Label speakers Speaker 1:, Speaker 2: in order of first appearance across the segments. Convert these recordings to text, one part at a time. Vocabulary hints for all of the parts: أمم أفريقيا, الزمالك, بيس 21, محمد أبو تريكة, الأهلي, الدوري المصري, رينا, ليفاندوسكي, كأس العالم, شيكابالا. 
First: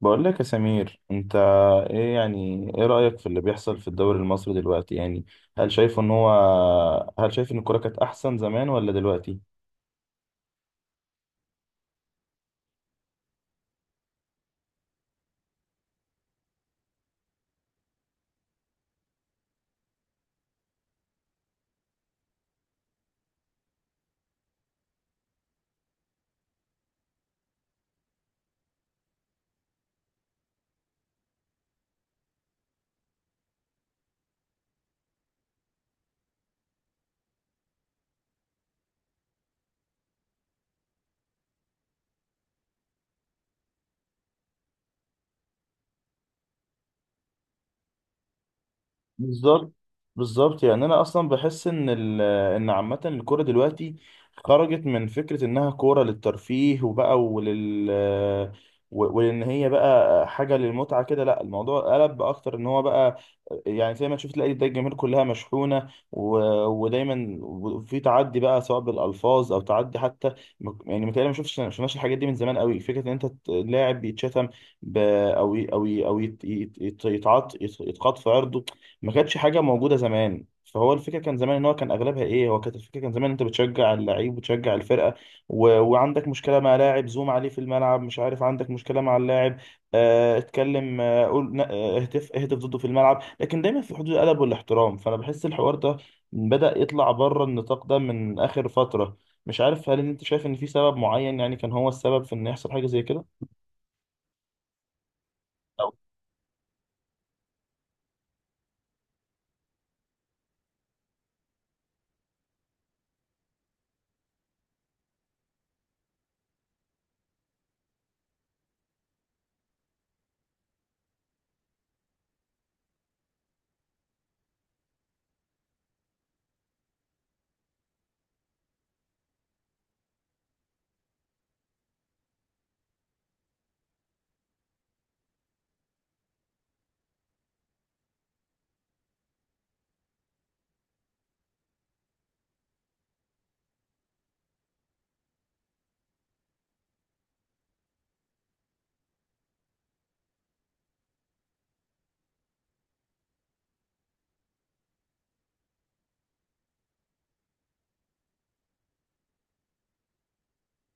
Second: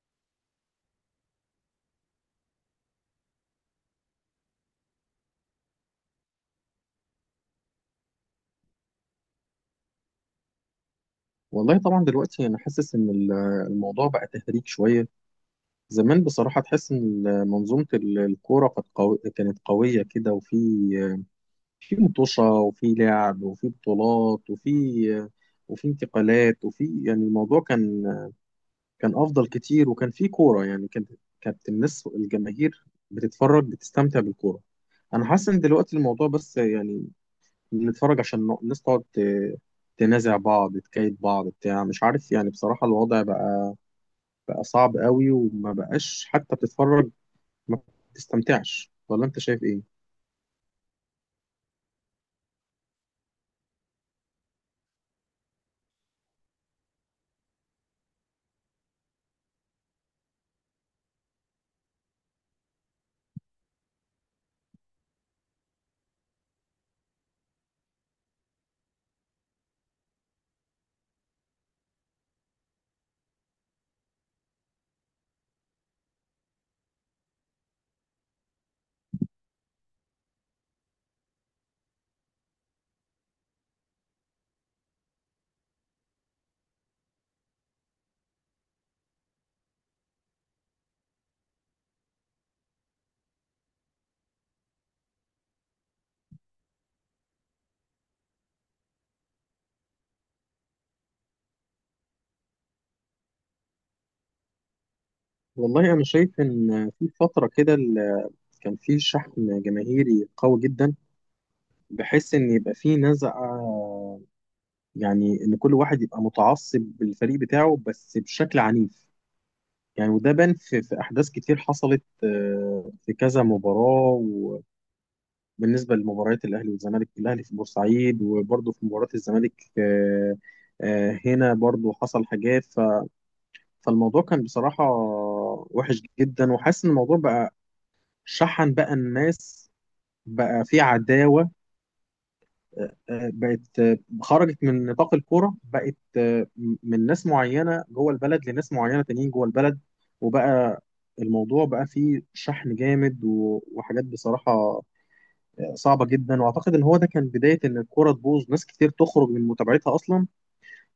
Speaker 1: بقول لك يا سمير، انت ايه رأيك في اللي بيحصل في الدوري المصري دلوقتي؟ يعني هل شايف ان هو هل شايف ان الكورة كانت احسن زمان ولا دلوقتي؟
Speaker 2: والله طبعا دلوقتي انا حاسس الموضوع بقى تهريج شويه. زمان بصراحه تحس ان الكوره كانت قوي، كانت قويه كده، وفي مطوشه، وفي لعب، وفي بطولات، وفي انتقالات، وفي يعني الموضوع كان كان افضل كتير، وكان في كوره يعني كانت الجماهير بتتفرج، بتستمتع بالكوره. انا حاسس ان دلوقتي الموضوع بس يعني بنتفرج عشان الناس تقعد تنازع بعض، تكايد بعض، بتاع مش عارف. يعني بصراحة الوضع بقى صعب قوي، وما بقاش حتى بتتفرج، ما بتستمتعش، ولا انت شايف
Speaker 1: بالظبط،
Speaker 2: ايه؟
Speaker 1: بالظبط. يعني انا اصلا بحس ان عامه الكوره دلوقتي خرجت من فكره انها كوره للترفيه وان هي بقى حاجه للمتعه كده. لا، الموضوع قلب اكتر ان هو بقى، يعني زي ما تشوف، تلاقي ده الجماهير كلها مشحونه، ودايما في تعدي بقى، سواء بالالفاظ او تعدي حتى. يعني متهيألي ما شفتش، ما شفناش الحاجات دي من زمان قوي، فكره ان انت لاعب بيتشتم، ب... او ي- او ي- او يت... يتقاط في عرضه. ما كانتش حاجه موجوده زمان. فهو الفكره كان زمان ان هو كان اغلبها ايه هو، كانت الفكره كان زمان انت بتشجع اللعيب وتشجع الفرقه، وعندك مشكله مع لاعب، زوم عليه في الملعب، مش عارف، عندك مشكله مع اللاعب، اتكلم، آه، قول ن- آه، اهتف اهتف ضده في الملعب، لكن دايما في حدود الادب والاحترام. فانا بحس الحوار ده بدأ يطلع بره النطاق ده من اخر فتره. مش عارف، هل انت شايف ان في سبب معين يعني كان هو السبب في ان يحصل حاجه زي كده؟
Speaker 2: والله انا شايف ان في فترة كده كان في شحن جماهيري قوي جدا، بحيث ان يبقى في نزعة، يعني ان كل واحد يبقى متعصب بالفريق بتاعه، بس بشكل عنيف. يعني وده بان في احداث كتير حصلت، في كذا مباراة، بالنسبه لمباريات الاهلي والزمالك، الاهلي في بورسعيد، وبرضه في مباراه الزمالك، هنا برضه حصل حاجات. ف- فالموضوع كان بصراحه وحش جدا، وحاسس ان الموضوع بقى شحن، بقى الناس بقى في عداوه. بقت، خرجت من نطاق الكوره، بقت من ناس معينه جوه البلد لناس معينه تانيين جوه البلد. وبقى الموضوع بقى فيه شحن جامد، وحاجات بصراحه صعبه جدا. واعتقد ان هو ده كان بدايه ان الكوره تبوظ، ناس كتير تخرج من متابعتها اصلا،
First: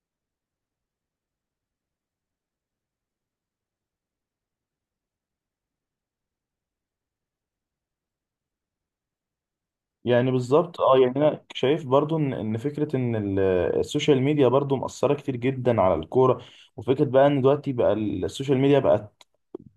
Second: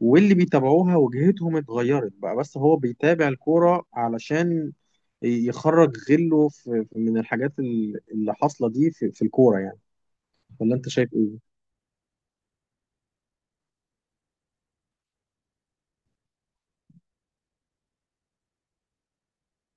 Speaker 2: واللي بيتابعوها وجهتهم اتغيرت، بقى بس هو بيتابع الكوره علشان يخرج غله من الحاجات اللي حاصله دي في الكوره يعني.
Speaker 1: يعني
Speaker 2: ولا
Speaker 1: بالظبط.
Speaker 2: انت
Speaker 1: اه، يعني
Speaker 2: شايف
Speaker 1: انا
Speaker 2: ايه؟
Speaker 1: شايف برضو ان فكره السوشيال ميديا برضو مأثره كتير جدا على الكوره، وفكره بقى ان دلوقتي بقى السوشيال ميديا بقت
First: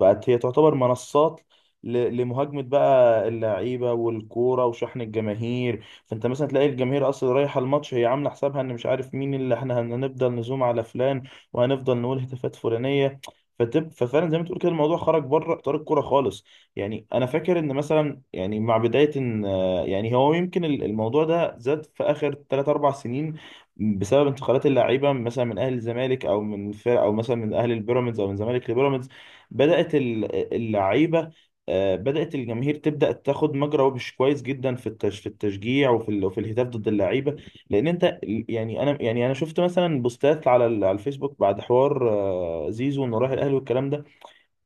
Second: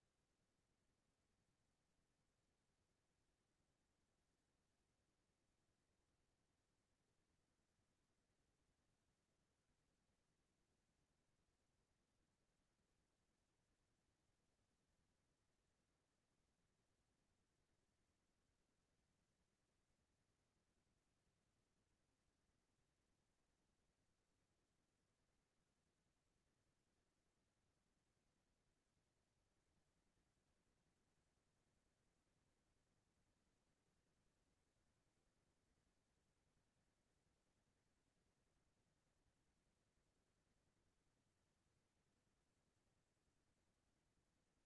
Speaker 1: بقت هي تعتبر منصات لمهاجمة بقى اللعيبة والكورة وشحن الجماهير. فانت مثلا تلاقي الجماهير اصلا رايحة الماتش هي عاملة حسابها ان مش عارف مين اللي احنا هنفضل نزوم على فلان، وهنفضل نقول هتافات فلانية. ففعلا زي ما تقول كده، الموضوع خرج بره اطار الكوره خالص. يعني انا فاكر ان مثلا، يعني مع بدايه ان يعني هو يمكن الموضوع ده زاد في اخر 3 4 سنين، بسبب انتقالات اللاعيبه مثلا من اهل الزمالك او من فرق، او مثلا من اهل البيراميدز او من زمالك لبيراميدز. بدأت اللعيبة، بدأت الجماهير تبدأ تاخد مجرى وبش كويس جدا في في التشجيع، وفي وفي الهتاف ضد اللعيبة. لأن أنت يعني أنا شفت مثلا بوستات على على الفيسبوك بعد حوار، زيزو إنه راح الأهلي والكلام ده.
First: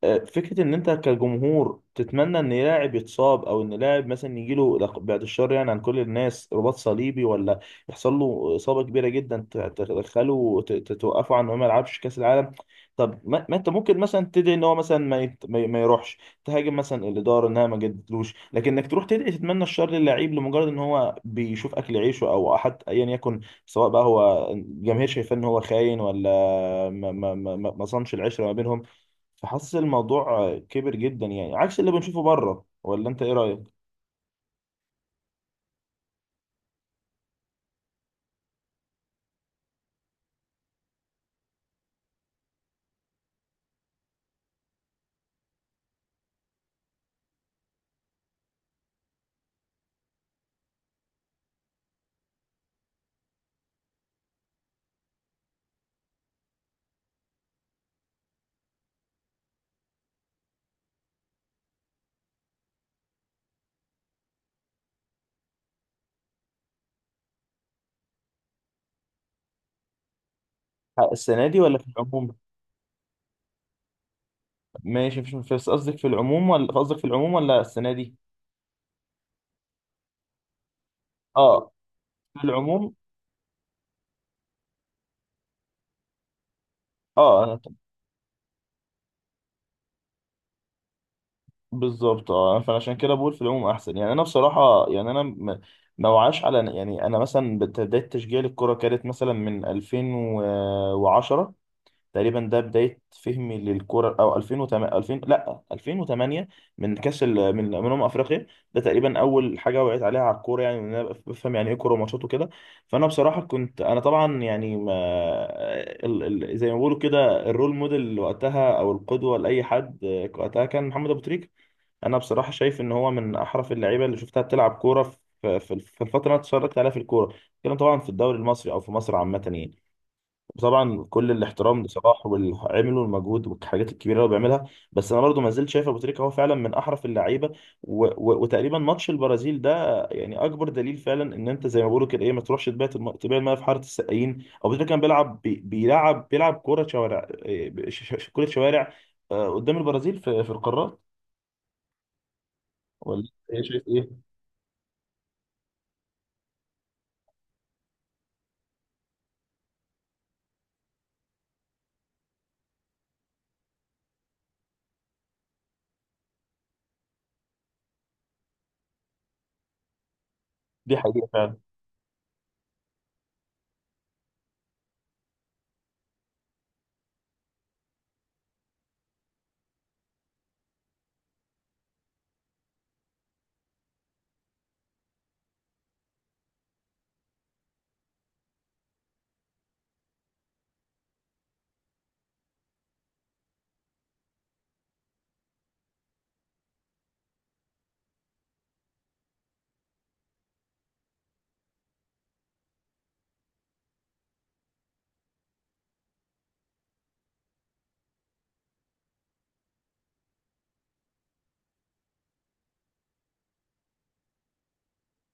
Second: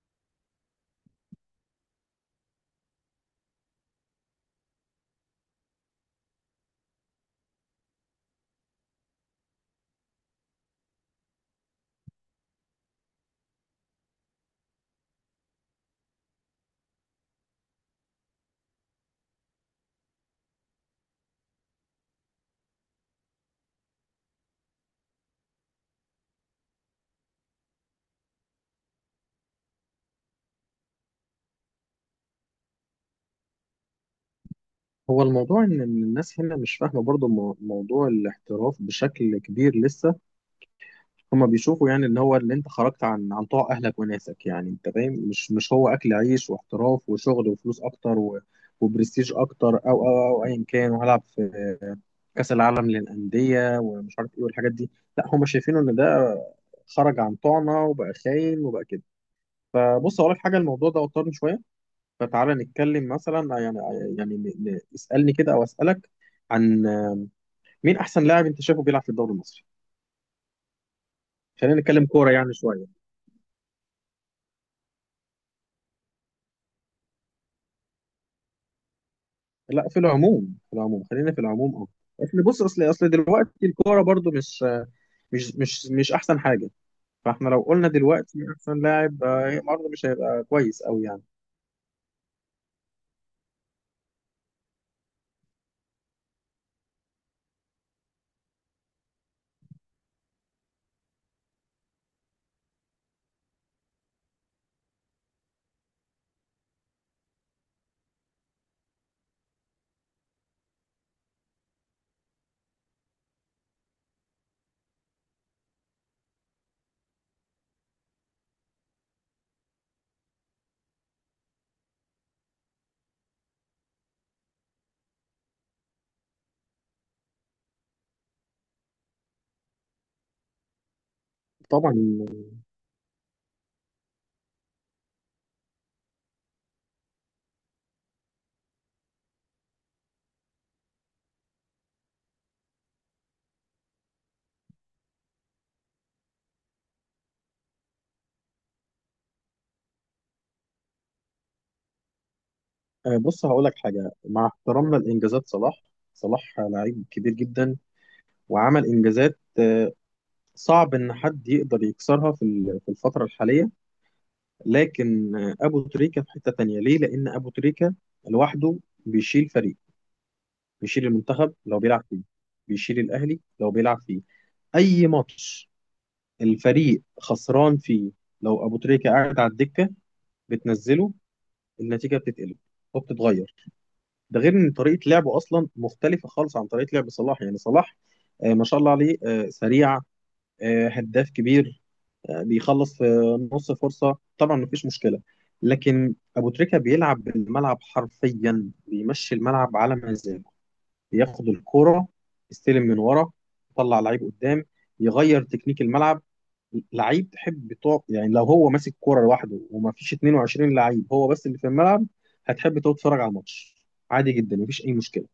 Speaker 1: فكرة إن أنت كجمهور تتمنى إن لاعب يتصاب، أو إن لاعب مثلا يجيله بعد الشر يعني عن كل الناس رباط صليبي، ولا يحصل له إصابة كبيرة جدا توقفه عن إنه ما يلعبش كأس العالم. طب ما أنت ممكن مثلا تدعي إن هو مثلا ما, يت... ما, ي- ما يروحش، تهاجم مثلا الإدارة إنها ما جددتلوش، لكن إنك تروح تدعي تتمنى الشر للعيب لمجرد إن هو بيشوف أكل عيشه، أو حتى أيا يكن، سواء بقى هو الجماهير شايفاه إن هو خاين ولا ما صانش العشرة ما بينهم. فحاسس الموضوع كبر جدا يعني، عكس اللي بنشوفه بره. ولا انت ايه رايك؟
Speaker 2: هو الموضوع ان إن الناس هنا مش فاهمه برضو موضوع الاحتراف بشكل كبير لسه. هما بيشوفوا يعني ان هو اللي انت خرجت عن طوع اهلك وناسك، يعني انت فاهم، مش هو اكل عيش واحتراف وشغل وفلوس اكتر، و وبرستيج اكتر، او ايا كان، وهلعب في كاس العالم للانديه ومش عارف ايه والحاجات دي. لا، هما شايفينه ان ده خرج عن طوعنا وبقى خاين وبقى كده. فبص اقول لك حاجه، الموضوع ده وترني شويه، فتعالى نتكلم مثلا يعني، يعني اسالني كده او اسالك عن مين احسن لاعب انت شايفه بيلعب في الدوري المصري.
Speaker 1: السنه دي ولا
Speaker 2: خلينا
Speaker 1: في
Speaker 2: نتكلم
Speaker 1: العموم؟
Speaker 2: كوره يعني شويه.
Speaker 1: ماشي، مفيش مشكلة. بس قصدك في العموم ولا السنه دي؟
Speaker 2: لا، في العموم، في العموم، خلينا في
Speaker 1: اه،
Speaker 2: العموم، اه. اصل
Speaker 1: في
Speaker 2: بص، اصل
Speaker 1: العموم.
Speaker 2: اصل دلوقتي الكوره برضو مش مش احسن حاجه،
Speaker 1: اه،
Speaker 2: فاحنا
Speaker 1: انا.
Speaker 2: لو قلنا دلوقتي احسن لاعب برضه مش هيبقى كويس قوي يعني.
Speaker 1: بالظبط، اه، فعشان كده بقول في العموم احسن. يعني انا بصراحه، يعني انا ما وعاش على، يعني انا مثلا بدايه تشجيع الكره كانت مثلا من 2010 تقريبا، ده بداية فهمي للكرة، أو 2008 2000 لا 2008، من كأس من أمم أفريقيا. ده تقريبا أول حاجة وعيت عليها على الكورة، يعني إن أنا بفهم يعني إيه كورة وماتشات وكده. فأنا بصراحة كنت أنا طبعا يعني ما زي ما بيقولوا كده، الرول موديل وقتها أو القدوة لأي حد وقتها، كان محمد أبو تريكة. أنا بصراحة شايف إن هو من أحرف اللعيبة اللي شفتها بتلعب كورة في الفترة اللي أنا اتفرجت عليها في الكورة، كان طبعا في الدوري المصري أو في مصر عامة يعني. وطبعا كل الاحترام
Speaker 2: طبعا.
Speaker 1: لصلاح واللي عمله والمجهود والحاجات الكبيره اللي هو بيعملها، بس انا برضو ما زلت شايف ابو تريكه هو فعلا من احرف اللعيبه. وتقريبا ماتش البرازيل ده يعني اكبر دليل فعلا ان انت زي ما بيقولوا كده، ايه، ما تروحش تبيع تبيع الميه في حاره السقايين. ابو تريكه كان بيلعب بي... بيلعب بيلعب كوره شوارع، إيه، ب- ش... ش... كوره شوارع آه، قدام البرازيل في القارات. ولا
Speaker 2: بص
Speaker 1: ايه
Speaker 2: هقول لك
Speaker 1: شايف
Speaker 2: حاجه،
Speaker 1: ايه؟
Speaker 2: مع احترامنا لانجازات صلاح، صلاح لعيب كبير جدا، وعمل انجازات صعب ان حد يقدر يكسرها في في الفتره الحاليه، لكن ابو تريكه في حته تانيه، ليه؟ لان ابو تريكه لوحده بيشيل فريق،
Speaker 1: دي
Speaker 2: بيشيل
Speaker 1: حقيقه
Speaker 2: المنتخب
Speaker 1: فعلا.
Speaker 2: لو بيلعب فيه، بيشيل الاهلي لو بيلعب فيه. اي ماتش الفريق خسران فيه، لو ابو تريكه قاعد على الدكه بتنزله، النتيجه بتتقلب وبتتغير. ده غير ان طريقه لعبه اصلا مختلفه خالص عن طريقه لعب صلاح. يعني صلاح ما شاء الله عليه، سريع، هداف كبير، بيخلص في نص فرصه، طبعا مفيش مشكله. لكن ابو تريكه بيلعب الملعب حرفيا، بيمشي الملعب على مزاجه، ياخد الكرة، يستلم من ورا، يطلع لعيب قدام، يغير تكنيك الملعب، لعيب تحب تقف. يعني لو هو ماسك كرة لوحده وما فيش 22 لعيب، هو بس اللي في الملعب، هتحب تقعد تتفرج على الماتش، عادي جدا مفيش اي مشكله.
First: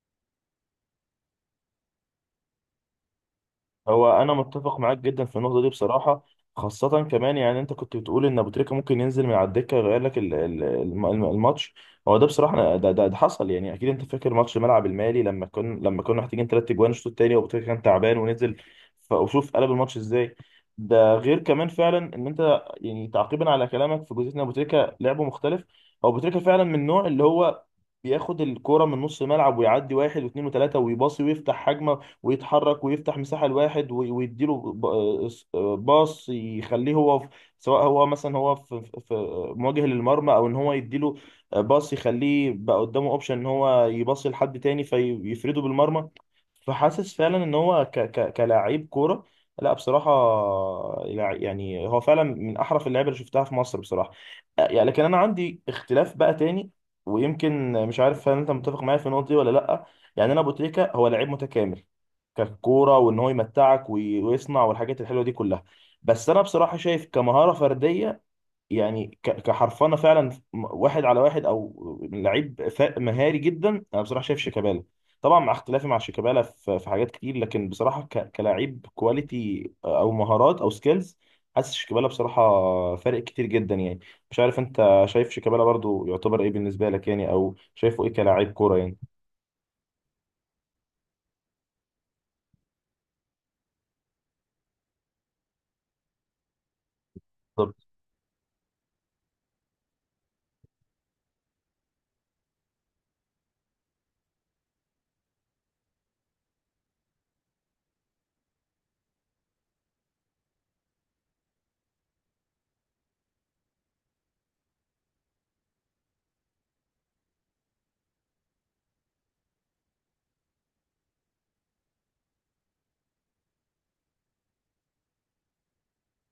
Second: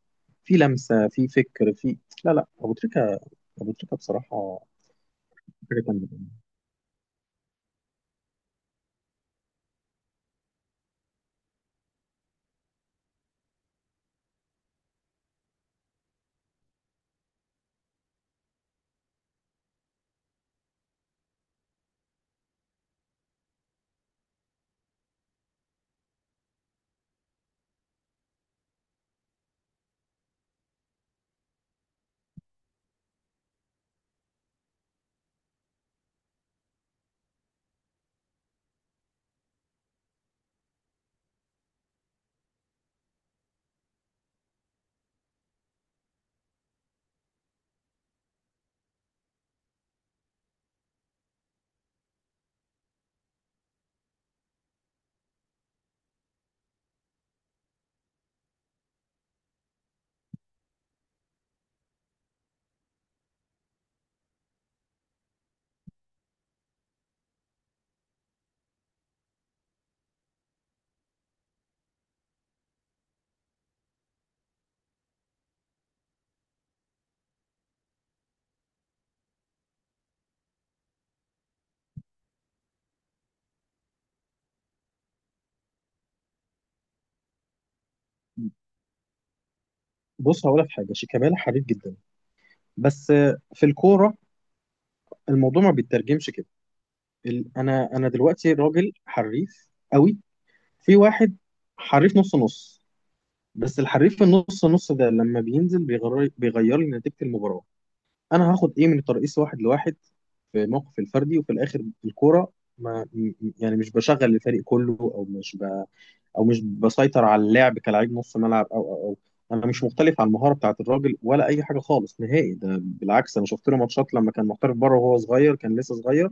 Speaker 2: في لمسه، في فكر، في، لا لا، ابو تريكه، ابو تريكه
Speaker 1: هو انا
Speaker 2: بصراحه
Speaker 1: متفق معاك جدا في النقطه دي
Speaker 2: حاجه
Speaker 1: بصراحه،
Speaker 2: تانيه.
Speaker 1: خاصه كمان، يعني انت كنت بتقول ان ابو تريكه ممكن ينزل من على الدكه يغير لك الماتش. هو ده بصراحه ده حصل. يعني اكيد انت فاكر ماتش ملعب المالي لما كنا، محتاجين ثلاث اجوان الشوط الثاني، وابو تريكه كان تعبان ونزل، وشوف قلب الماتش ازاي. ده غير كمان فعلا ان انت يعني، تعقيبا على كلامك في جزئيه ان ابو تريكه لعبه مختلف. هو ابو تريكه فعلا من النوع اللي هو بياخد الكوره من نص الملعب ويعدي واحد واثنين وثلاثه، ويباصي ويفتح هجمه، ويتحرك ويفتح مساحة لواحد وي- ويديله ب- آه، س- آه، باص يخليه هو في، سواء هو مثلا هو في مواجه للمرمى، او ان هو يديله باص يخليه بقى قدامه اوبشن ان هو يباصي لحد تاني فيفرده بالمرمى. فحاسس فعلا ان هو ك ك كلاعب كورة، لا بصراحة، يعني هو فعلا من أحرف اللعيبة اللي شفتها في مصر بصراحة. يعني لكن أنا عندي اختلاف بقى تاني، ويمكن مش عارف هل أنت متفق معايا في النقطة دي ولا لأ. يعني أنا أبو تريكة هو لعيب متكامل ككوره، وان هو يمتعك ويصنع، والحاجات الحلوه دي كلها. بس انا بصراحه شايف كمهاره فرديه، يعني كحرفنه فعلا، واحد على واحد، او لعيب مهاري جدا، انا بصراحه شايف شيكابالا. طبعا مع اختلافي مع شيكابالا في في حاجات كتير، لكن بصراحه كلاعب كواليتي او مهارات او سكيلز، حاسس شيكابالا بصراحه فارق كتير جدا يعني. مش عارف انت شايف شيكابالا برضو يعتبر ايه بالنسبه لك يعني، او شايفه ايه كلاعب كوره يعني؟
Speaker 2: بص هقول لك حاجه، شيكابالا حريف جدا، بس في الكوره الموضوع ما بيترجمش كده. انا دلوقتي راجل حريف قوي، في واحد حريف نص نص، بس الحريف النص نص ده لما بينزل بيغير، لي نتيجة المباراة. انا هاخد ايه من الترقيص واحد لواحد في موقف الفردي وفي الاخر الكورة ما م- م- يعني مش بشغل الفريق كله، او مش ب... او مش بسيطر على اللعب كلاعب نص ملعب او او او انا مش مختلف على المهارة بتاعت الراجل ولا اي حاجة خالص نهائي، ده بالعكس، انا شفت له ماتشات لما كان محترف بره وهو صغير، كان لسه صغير،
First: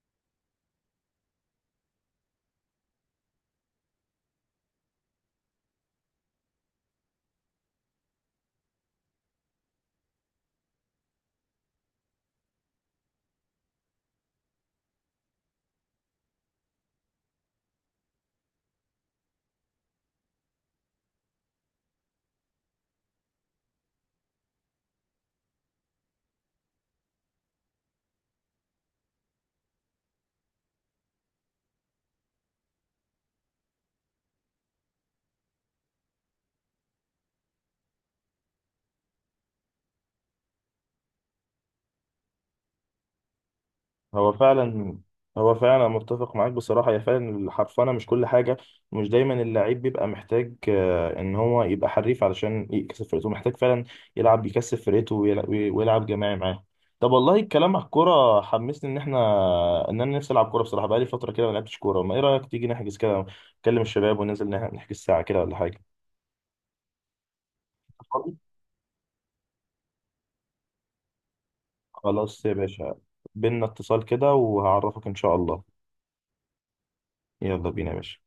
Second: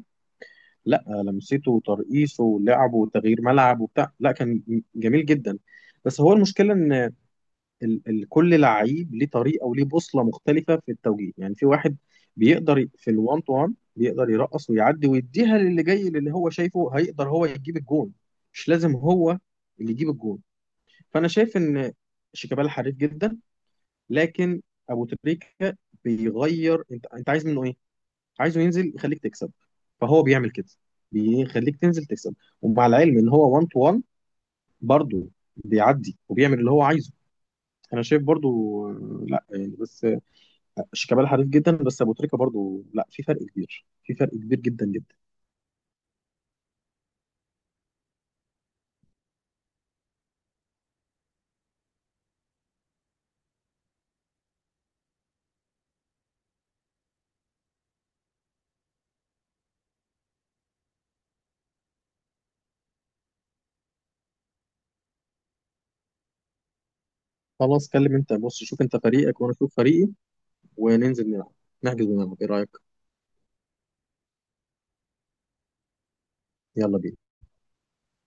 Speaker 2: لا لمسته وترقيصه ولعبه وتغيير ملعب وبتاع، لا كان جميل جدا. بس هو المشكلة ان ال ال كل لعيب ليه طريقه وليه بوصله مختلفه في التوجيه. يعني في واحد في الوان تو وان بيقدر يرقص ويعدي ويديها للي جاي اللي هو شايفه هيقدر هو يجيب الجون، مش لازم هو اللي يجيب الجون. فانا شايف ان شيكابالا حريف جدا، لكن ابو تريكه بيغير، انت انت عايز منه ايه؟ عايزه ينزل يخليك تكسب، فهو بيعمل كده، بيخليك تنزل تكسب. ومع العلم ان هو 1 تو 1 برضه بيعدي وبيعمل اللي هو عايزه. انا شايف برضو لا يعني بس شيكابالا حريف جدا، بس ابو تريكه برضو، لا في فرق كبير، في فرق
Speaker 1: هو
Speaker 2: كبير جدا
Speaker 1: فعلا،
Speaker 2: جدا.
Speaker 1: هو فعلا متفق معاك بصراحة. هي فعلا الحرفنة مش كل حاجة، مش دايما اللعيب بيبقى محتاج إن هو يبقى حريف علشان يكسب فرقته، محتاج فعلا يلعب يكسب فرقته ويلعب جماعي معاه. طب والله الكلام على الكورة حمسني إن إحنا إن أنا نفسي ألعب كورة بصراحة، بقالي فترة كده ما لعبتش كورة. ما إيه رأيك تيجي نحجز كده، نكلم الشباب وننزل نحجز ساعة كده ولا حاجة؟
Speaker 2: خلاص كلم انت،
Speaker 1: فاضي؟
Speaker 2: بص شوف انت فريقك وانا اشوف فريقي، وننزل نلعب، نحجز ونلعب،
Speaker 1: خلاص
Speaker 2: ايه
Speaker 1: يا
Speaker 2: رايك؟
Speaker 1: باشا، بينا اتصال كده وهعرفك إن شاء الله.
Speaker 2: يلا بينا.
Speaker 1: يلا بينا يا باشا.